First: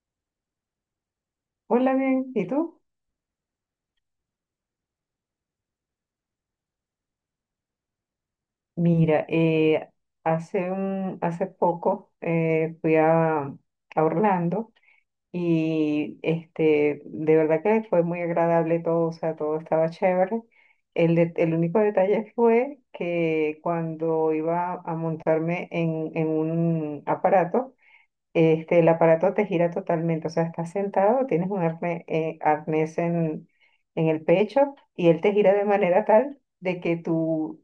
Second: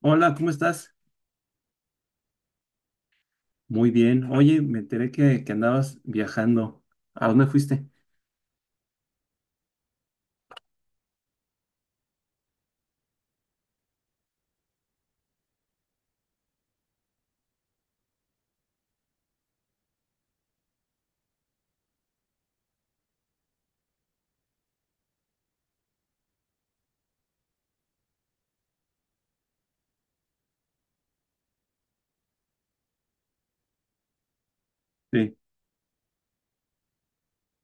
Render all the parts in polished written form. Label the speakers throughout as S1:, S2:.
S1: Hola, ¿cómo estás?
S2: Hola, bien, ¿y tú?
S1: Muy bien. Oye, me enteré que andabas viajando. ¿A dónde fuiste?
S2: Mira, hace poco fui a Orlando y de verdad que fue muy agradable todo, o sea, todo estaba chévere. El único detalle fue que cuando iba a montarme en un aparato, el aparato te gira totalmente, o sea, estás sentado, tienes un arnés en el pecho y él te
S1: Sí,
S2: gira de manera tal de que tú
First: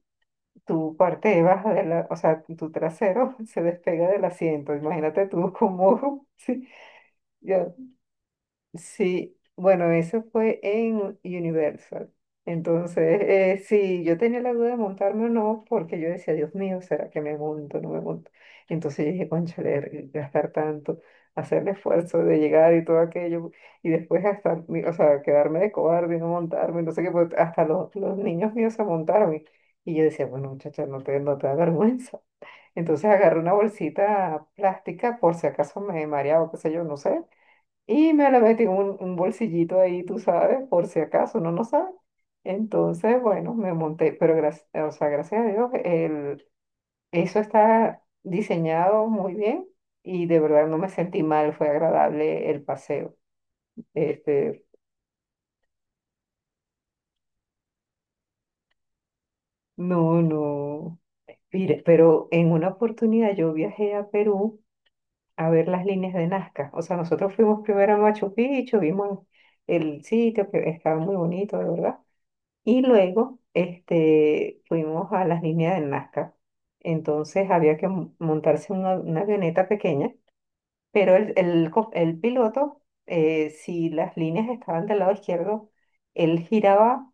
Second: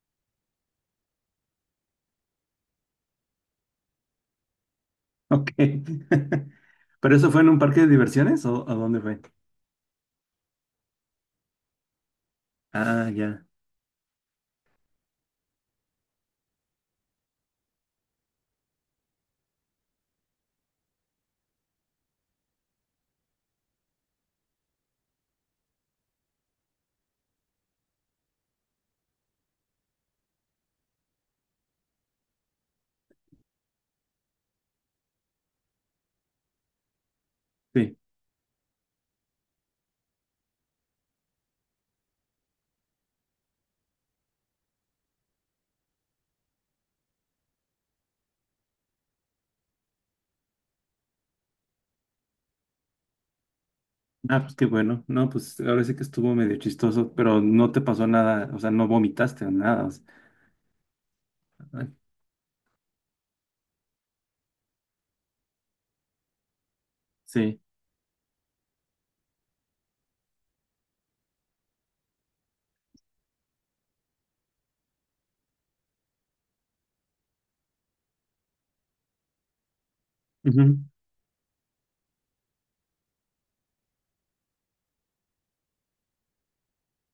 S2: tu parte de baja de la, o sea, tu trasero se despega del asiento. Imagínate
S1: ok.
S2: tú como, sí,
S1: ¿Pero eso fue en un
S2: yo
S1: parque de diversiones o a dónde fue?
S2: Sí, bueno, eso fue en Universal.
S1: Ah,
S2: Entonces,
S1: ya,
S2: sí, yo tenía la duda de montarme o no, porque yo decía, Dios mío, ¿será que me monto o no me monto? Entonces yo dije, cónchale, gastar tanto, hacer el esfuerzo de llegar y todo aquello, y después o sea, quedarme de cobarde y no montarme, no sé qué, pues, hasta los niños míos se montaron. Y yo decía, bueno, muchacha, no te da vergüenza. Entonces agarré una bolsita plástica por si acaso me mareaba, qué sé yo, no sé.
S1: sí.
S2: Y me le metí un bolsillito ahí, tú sabes, por si acaso, uno no sabe. Entonces, bueno, me monté, pero gracias, o sea, gracias a Dios, eso está diseñado muy bien y de verdad no me sentí mal, fue agradable el paseo.
S1: Ah, pues qué
S2: Este,
S1: bueno. No, pues ahora sí que estuvo medio chistoso, pero no te pasó nada, o sea, no vomitaste o nada. O sea,
S2: no, no. Mire,
S1: ah,
S2: pero en una oportunidad yo viajé a Perú a ver las líneas de Nazca. O sea, nosotros
S1: sí,
S2: fuimos primero a Machu Picchu, vimos el sitio que estaba muy bonito, de verdad. Y luego fuimos a las líneas del Nazca. Entonces había que montarse una avioneta pequeña,
S1: ujú,
S2: pero el piloto, si las líneas estaban del lado izquierdo, él giraba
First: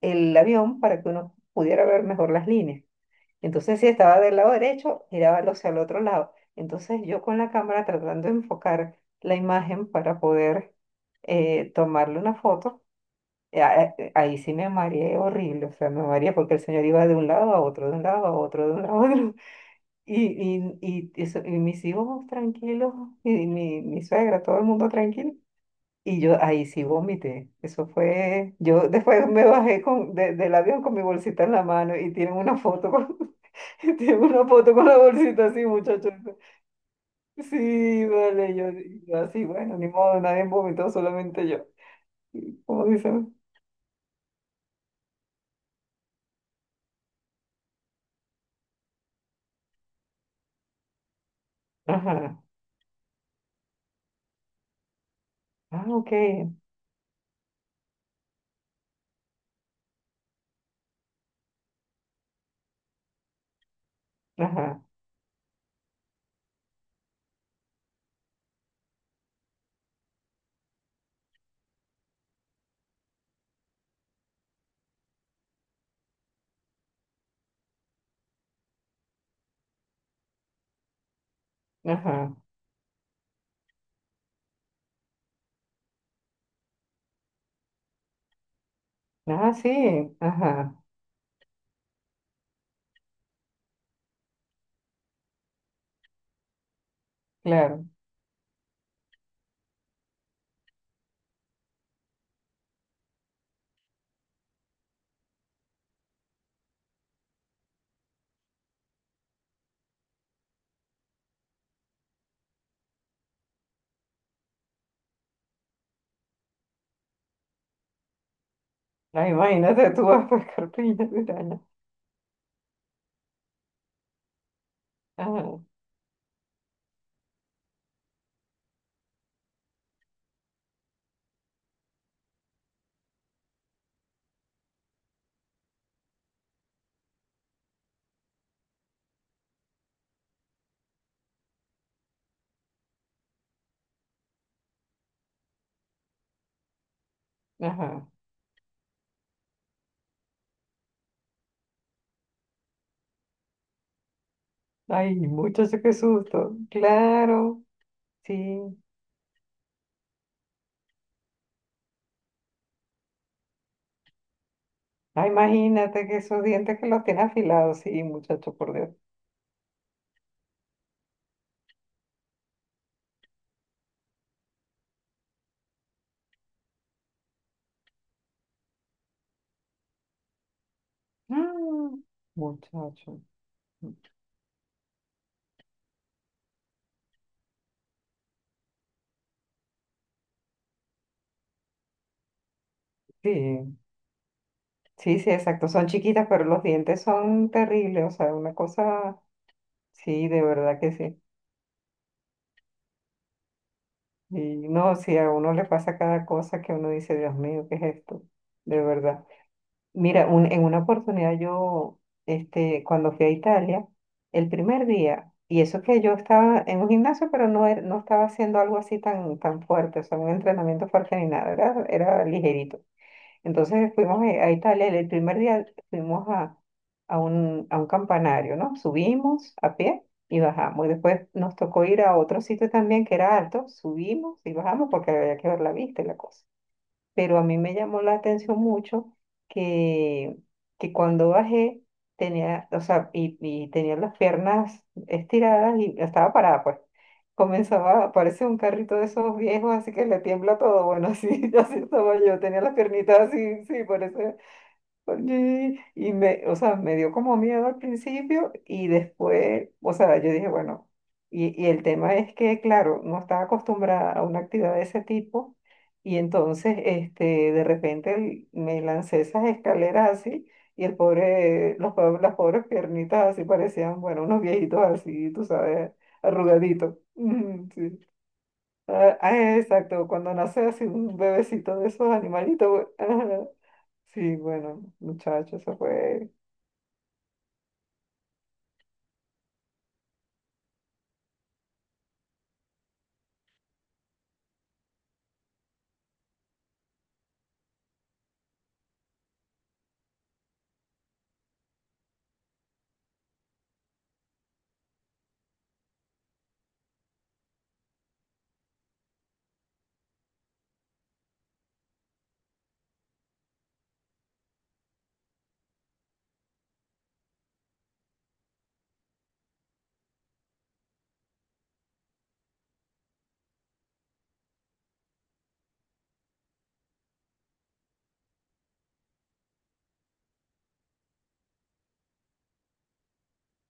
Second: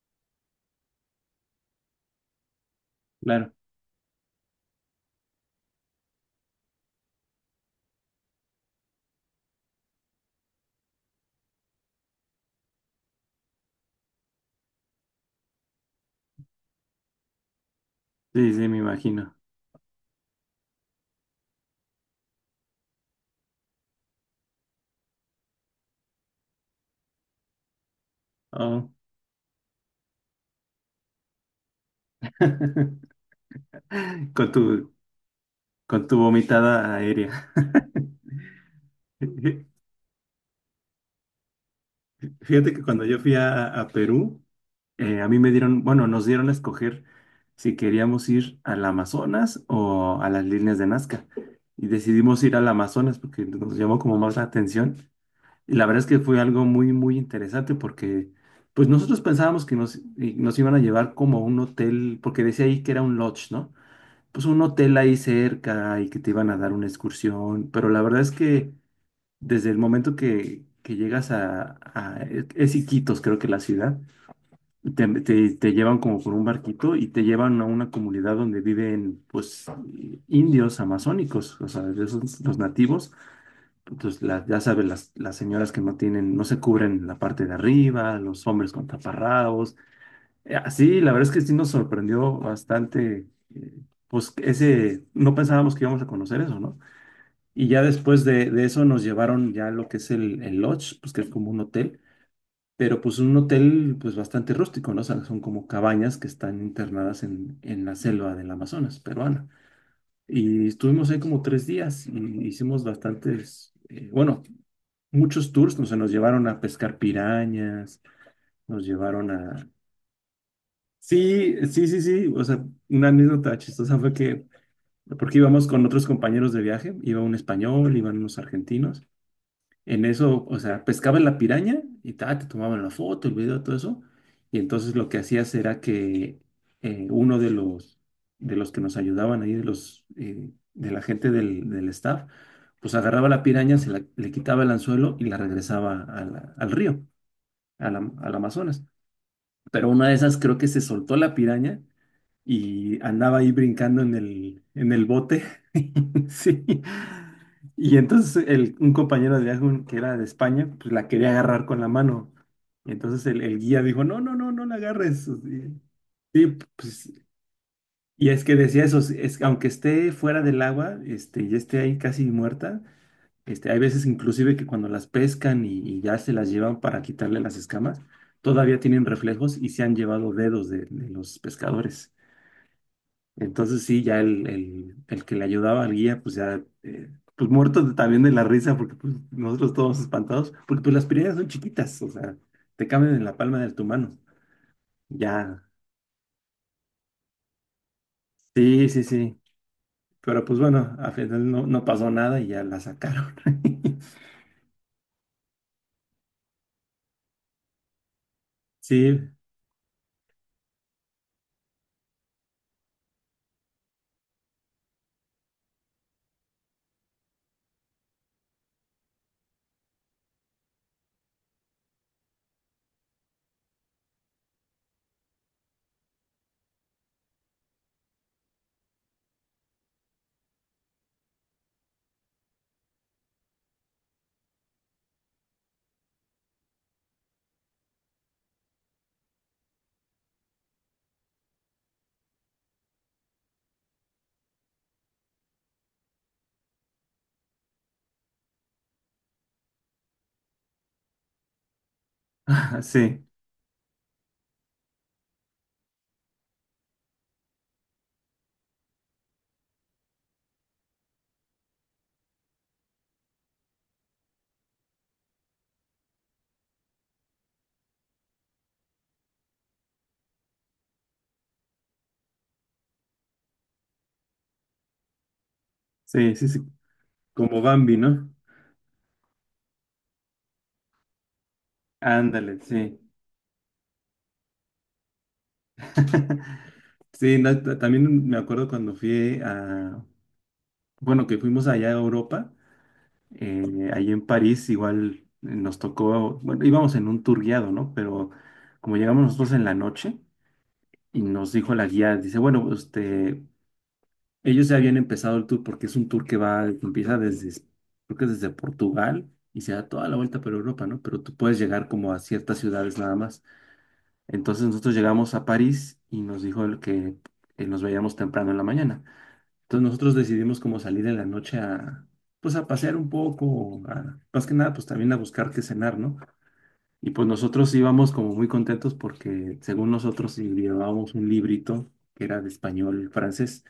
S2: el avión para que uno pudiera ver mejor las líneas.
S1: claro.
S2: Entonces si estaba del lado derecho, giraba hacia el otro lado. Entonces yo con la cámara tratando de enfocar la imagen para poder tomarle una foto ahí sí me mareé horrible, o sea, me mareé porque el señor iba de un lado a otro, de un lado a
S1: Sí, sí,
S2: otro, de
S1: me
S2: un lado a otro.
S1: imagino.
S2: Y mis hijos tranquilos, y mi suegra, todo el mundo tranquilo. Y yo ahí sí vomité. Eso fue,
S1: Oh.
S2: yo después me bajé del avión con mi bolsita en la mano y tienen una foto con, tienen una
S1: Con
S2: foto con
S1: tu,
S2: la bolsita así,
S1: con
S2: muchachos.
S1: tu vomitada aérea.
S2: Sí, vale, yo así, bueno, ni modo, nadie vomitó, solamente yo.
S1: Fíjate que
S2: ¿Cómo
S1: cuando yo
S2: dicen?
S1: fui a Perú, a mí me dieron, bueno, nos dieron a escoger si queríamos ir al Amazonas o a las líneas de Nazca. Y
S2: Ajá.
S1: decidimos ir al Amazonas porque nos llamó como más la atención. Y
S2: Ah,
S1: la verdad es
S2: ok.
S1: que fue algo muy, muy interesante porque pues nosotros pensábamos y nos iban a llevar como a un hotel, porque decía ahí que era un lodge, ¿no? Pues un
S2: Ajá.
S1: hotel ahí cerca y que te iban a dar una excursión. Pero la verdad es que desde el momento que llegas es Iquitos, creo que la ciudad. Te llevan como por un barquito y te llevan a una comunidad donde viven pues indios amazónicos, o sea, de
S2: Ajá.
S1: esos, los nativos. Entonces, ya sabes, las señoras que no tienen, no se cubren la parte de arriba, los hombres con
S2: Ah,
S1: taparrabos.
S2: sí,
S1: Eh,
S2: ajá,
S1: Así, la verdad es que sí nos sorprendió bastante, eh, pues ese, no pensábamos que íbamos a conocer eso, ¿no? Y ya
S2: claro.
S1: después de eso nos llevaron ya a lo que es el lodge, pues que es como un hotel, pero pues un hotel pues bastante rústico, ¿no? O sea, son como cabañas que están internadas en la selva del Amazonas peruana. Y estuvimos ahí como 3 días y hicimos bastantes, bueno, muchos tours, no sé, nos llevaron a pescar pirañas, nos
S2: Ay,
S1: llevaron a...
S2: imagínate tú vas a pescar piña de
S1: Sí,
S2: araña.
S1: sí, sí, sí, o sea, una anécdota chistosa fue que, porque
S2: Ajá,
S1: íbamos con otros compañeros de viaje, iba un español, iban unos argentinos. En eso, o sea, pescaban la piraña y te tomaban la foto, el video, todo eso. Y entonces lo que hacías era que uno de los que nos ayudaban ahí, de la gente del staff, pues agarraba la piraña, le quitaba el anzuelo y la regresaba a la- al río,
S2: ajá.
S1: al Amazonas. Pero una de esas creo que se soltó la piraña y andaba ahí brincando en el
S2: Ay,
S1: bote.
S2: muchacho, qué susto.
S1: Sí.
S2: Claro,
S1: Y entonces
S2: sí.
S1: un compañero de viaje que era de España, pues la quería agarrar con la mano. Y entonces el guía dijo, no, no, no, no la agarres.
S2: Ay, imagínate que esos
S1: Sí,
S2: dientes que los
S1: pues,
S2: tiene afilados, sí,
S1: y es
S2: muchacho,
S1: que
S2: por
S1: decía
S2: Dios.
S1: eso, "Sí, es, aunque esté fuera del agua, y esté ahí casi muerta, hay veces inclusive que cuando las pescan y ya se las llevan para quitarle las escamas, todavía tienen reflejos y se han llevado dedos de los
S2: Mm,
S1: pescadores.
S2: muchacho.
S1: Entonces sí, ya el que le ayudaba al guía, pues ya, pues muertos también de la risa, porque pues nosotros todos espantados, porque pues las piedras son chiquitas, o sea, te caben en la palma de
S2: Sí,
S1: tu mano.
S2: sí, sí, exacto.
S1: Ya,
S2: Son chiquitas, pero los dientes son terribles. O sea, una
S1: sí, sí,
S2: cosa,
S1: sí.
S2: sí, de
S1: Pero pues
S2: verdad que
S1: bueno, al
S2: sí.
S1: final no pasó nada y ya la sacaron.
S2: Y no, si a uno le pasa cada cosa que uno dice, Dios mío, ¿qué es esto? De verdad.
S1: Sí,
S2: Mira, en una oportunidad cuando fui a Italia, el primer día, y eso que yo estaba en un gimnasio, pero no, no estaba haciendo algo así tan fuerte, o sea, un entrenamiento fuerte ni nada, era ligerito. Entonces fuimos a Italia, el primer día fuimos a, a un campanario, ¿no? Subimos a pie y bajamos. Y después nos tocó ir a otro sitio también que era alto, subimos y bajamos porque había que ver la vista y la cosa, pero a mí me llamó la atención mucho que, que cuando bajé tenía, o sea, y tenía las piernas estiradas y estaba parada, pues. Comenzaba a parecer un carrito de esos viejos, así que le tiembla todo. Bueno, así estaba yo, tenía las
S1: ah,
S2: piernitas
S1: sí,
S2: así, sí, por eso o sea, me dio como miedo al principio y después, o sea, yo dije, bueno, y el tema es que, claro, no estaba acostumbrada a una actividad de ese tipo y entonces, de repente me lancé esas escaleras así y el pobre, las pobres piernitas así parecían, bueno, unos viejitos así, tú sabes,
S1: sí, sí, sí.
S2: arrugaditos.
S1: Como
S2: Ujú,
S1: Bambi,
S2: sí.
S1: ¿no?
S2: Ah, ah, exacto, cuando nace así un bebecito de esos
S1: Ándale,
S2: animalitos. Güey.
S1: sí.
S2: Sí, bueno, muchachos, eso fue.
S1: Sí, no, también me acuerdo cuando bueno, que fuimos allá a Europa. Ahí en París igual, nos tocó, bueno, íbamos en un tour guiado, ¿no? Pero como llegamos nosotros en la noche y nos dijo la guía, dice, bueno, ellos ya habían empezado el tour porque es un tour que empieza desde, creo que es desde Portugal y se da toda la vuelta por Europa, ¿no? Pero tú puedes llegar como a ciertas ciudades nada más. Entonces nosotros llegamos a París y nos dijo el que nos veíamos temprano en la mañana. Entonces nosotros decidimos como salir en la noche pues a pasear un poco, más que nada, pues también a buscar qué cenar, ¿no? Y pues nosotros íbamos como muy contentos porque según nosotros sí llevábamos un librito que era de español y francés.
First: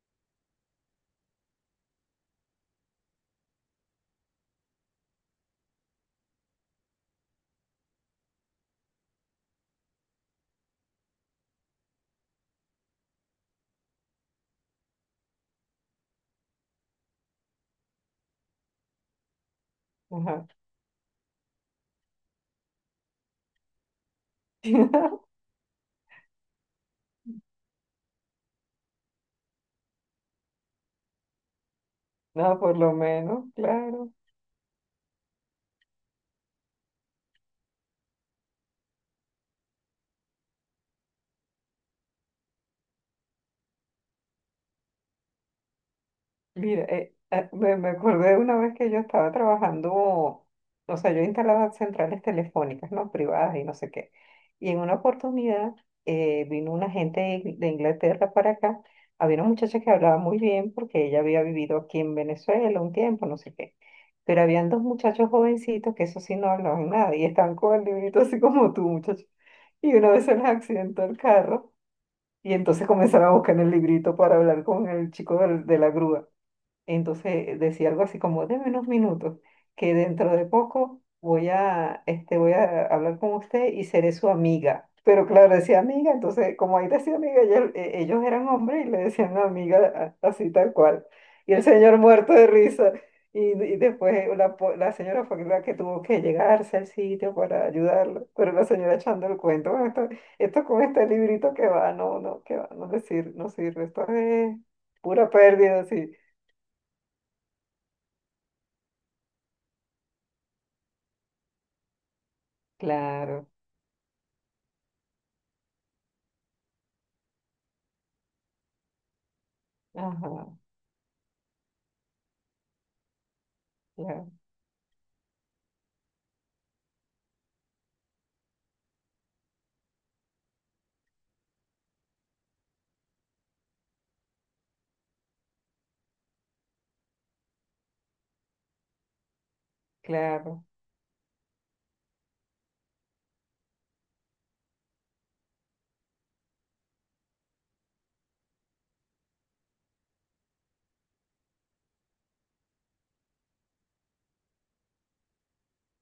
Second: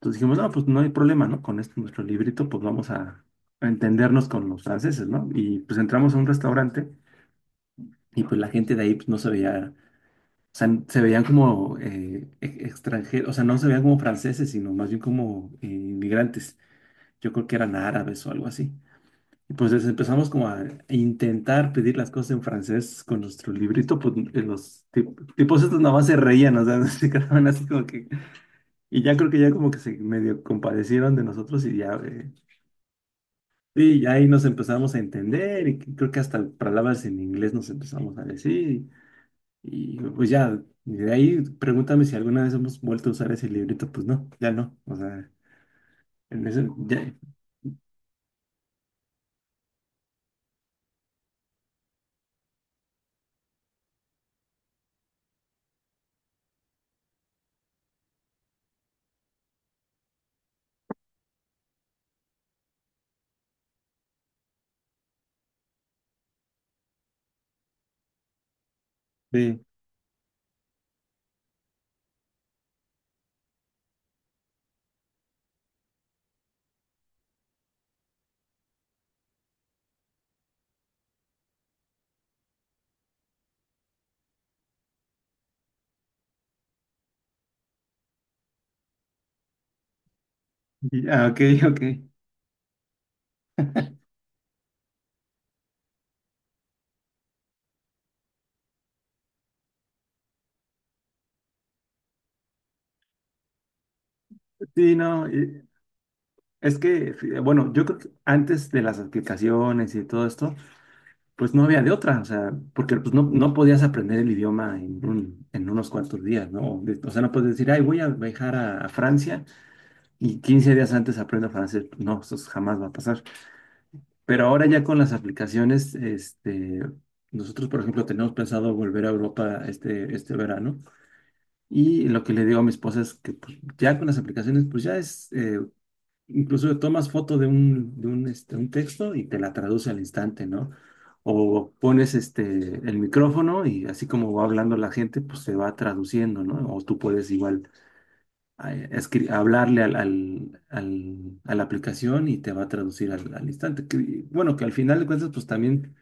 S1: Entonces dijimos, no, pues no hay problema, ¿no? Con este nuestro librito, pues vamos a entendernos con los franceses, ¿no? Y pues entramos a un restaurante y pues la gente de ahí pues, no se veía, o sea, se veían como extranjeros, o sea, no se veían como franceses, sino más bien como inmigrantes. Yo creo que eran árabes o algo así. Y pues les empezamos
S2: Ajá.
S1: como a intentar pedir las cosas en francés con nuestro librito, pues tipos estos nada más se reían, o sea, se quedaban así como que... Y ya creo que ya como que se medio compadecieron de nosotros y ya,
S2: No, por lo menos,
S1: sí,
S2: claro.
S1: ya ahí nos empezamos a entender y creo que hasta palabras en inglés nos empezamos a decir. Y pues ya, y de ahí pregúntame si alguna vez hemos vuelto a usar ese librito, pues no, ya no, o sea, en ese,
S2: Mira,
S1: ya,
S2: me acordé de una vez que yo estaba trabajando, o sea, yo instalaba centrales telefónicas, ¿no? Privadas y no sé qué. Y en una oportunidad vino una gente de de Inglaterra para acá. Había una muchacha que hablaba muy bien porque ella había vivido aquí en Venezuela un tiempo, no sé qué. Pero habían dos muchachos jovencitos que eso sí no hablaban nada y estaban con el librito así como tú, muchacho.
S1: sí,
S2: Y una vez se les accidentó el carro y entonces comenzaron a buscar en el librito para hablar con el chico de la grúa. Entonces decía algo así como, deme unos minutos, que dentro de poco voy a, voy a hablar con usted y seré su amiga. Pero claro, decía amiga, entonces como ahí decía amiga, ellos eran hombres y le decían amiga así tal cual.
S1: ah, ok,
S2: Y el
S1: ok.
S2: señor muerto de risa. Y después la señora fue la que tuvo que llegarse al sitio para ayudarlo. Pero la señora echando el cuento, "Bueno, esto con este librito que va, no, no, que va, no sirve, esto es
S1: Sí, no.
S2: pura pérdida, sí.
S1: Es que, bueno, yo creo que antes de las aplicaciones y todo esto, pues no había de otra, o sea, porque pues no,
S2: Claro,
S1: no podías aprender el idioma en unos cuantos días, ¿no? O sea, no puedes decir, ay, voy a viajar a Francia y
S2: ajá,
S1: 15 días antes aprendo francés. No, eso jamás va a pasar.
S2: claro,
S1: Pero ahora ya con las aplicaciones, nosotros, por ejemplo, tenemos pensado volver a Europa este verano, y lo que le digo a mi esposa es que pues, ya con las aplicaciones, pues ya es, incluso tomas foto de un texto y te la traduce al instante,
S2: claro.
S1: ¿no? O pones el micrófono y así como va hablando la gente, pues se va traduciendo, ¿no? O tú puedes igual hablarle a la aplicación y te va a traducir al instante. Que, bueno, que al final de cuentas, pues también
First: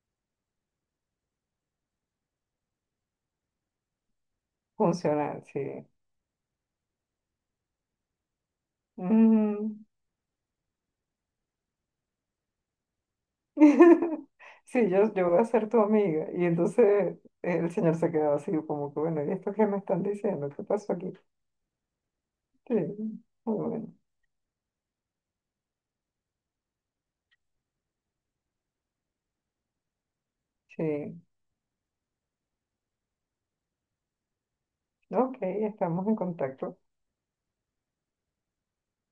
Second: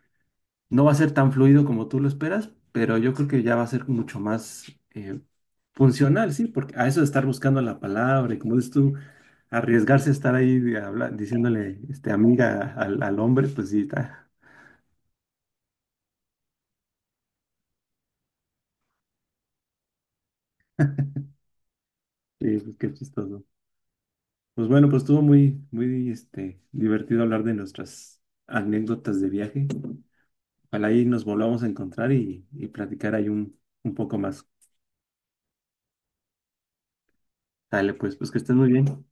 S1: no va a ser tan fluido como tú lo esperas, pero yo creo que ya va a ser mucho más eh,
S2: Funcional, sí.
S1: funcional, sí, porque a eso de estar buscando la palabra y como dices tú,
S2: Ujú.
S1: arriesgarse a estar ahí diciéndole amiga al hombre, pues sí, está,
S2: Sí, yo voy a ser tu amiga. Y entonces el señor se quedaba así, como que bueno, ¿y esto qué me están diciendo? ¿Qué pasó aquí?
S1: sí,
S2: Sí,
S1: pues qué chistoso.
S2: muy bueno.
S1: Pues bueno, pues estuvo muy, muy divertido hablar de nuestras anécdotas de viaje.
S2: Sí,
S1: Ojalá ahí nos volvamos a encontrar y platicar ahí un poco más.
S2: ok, estamos en contacto.
S1: Dale, pues que estés muy bien.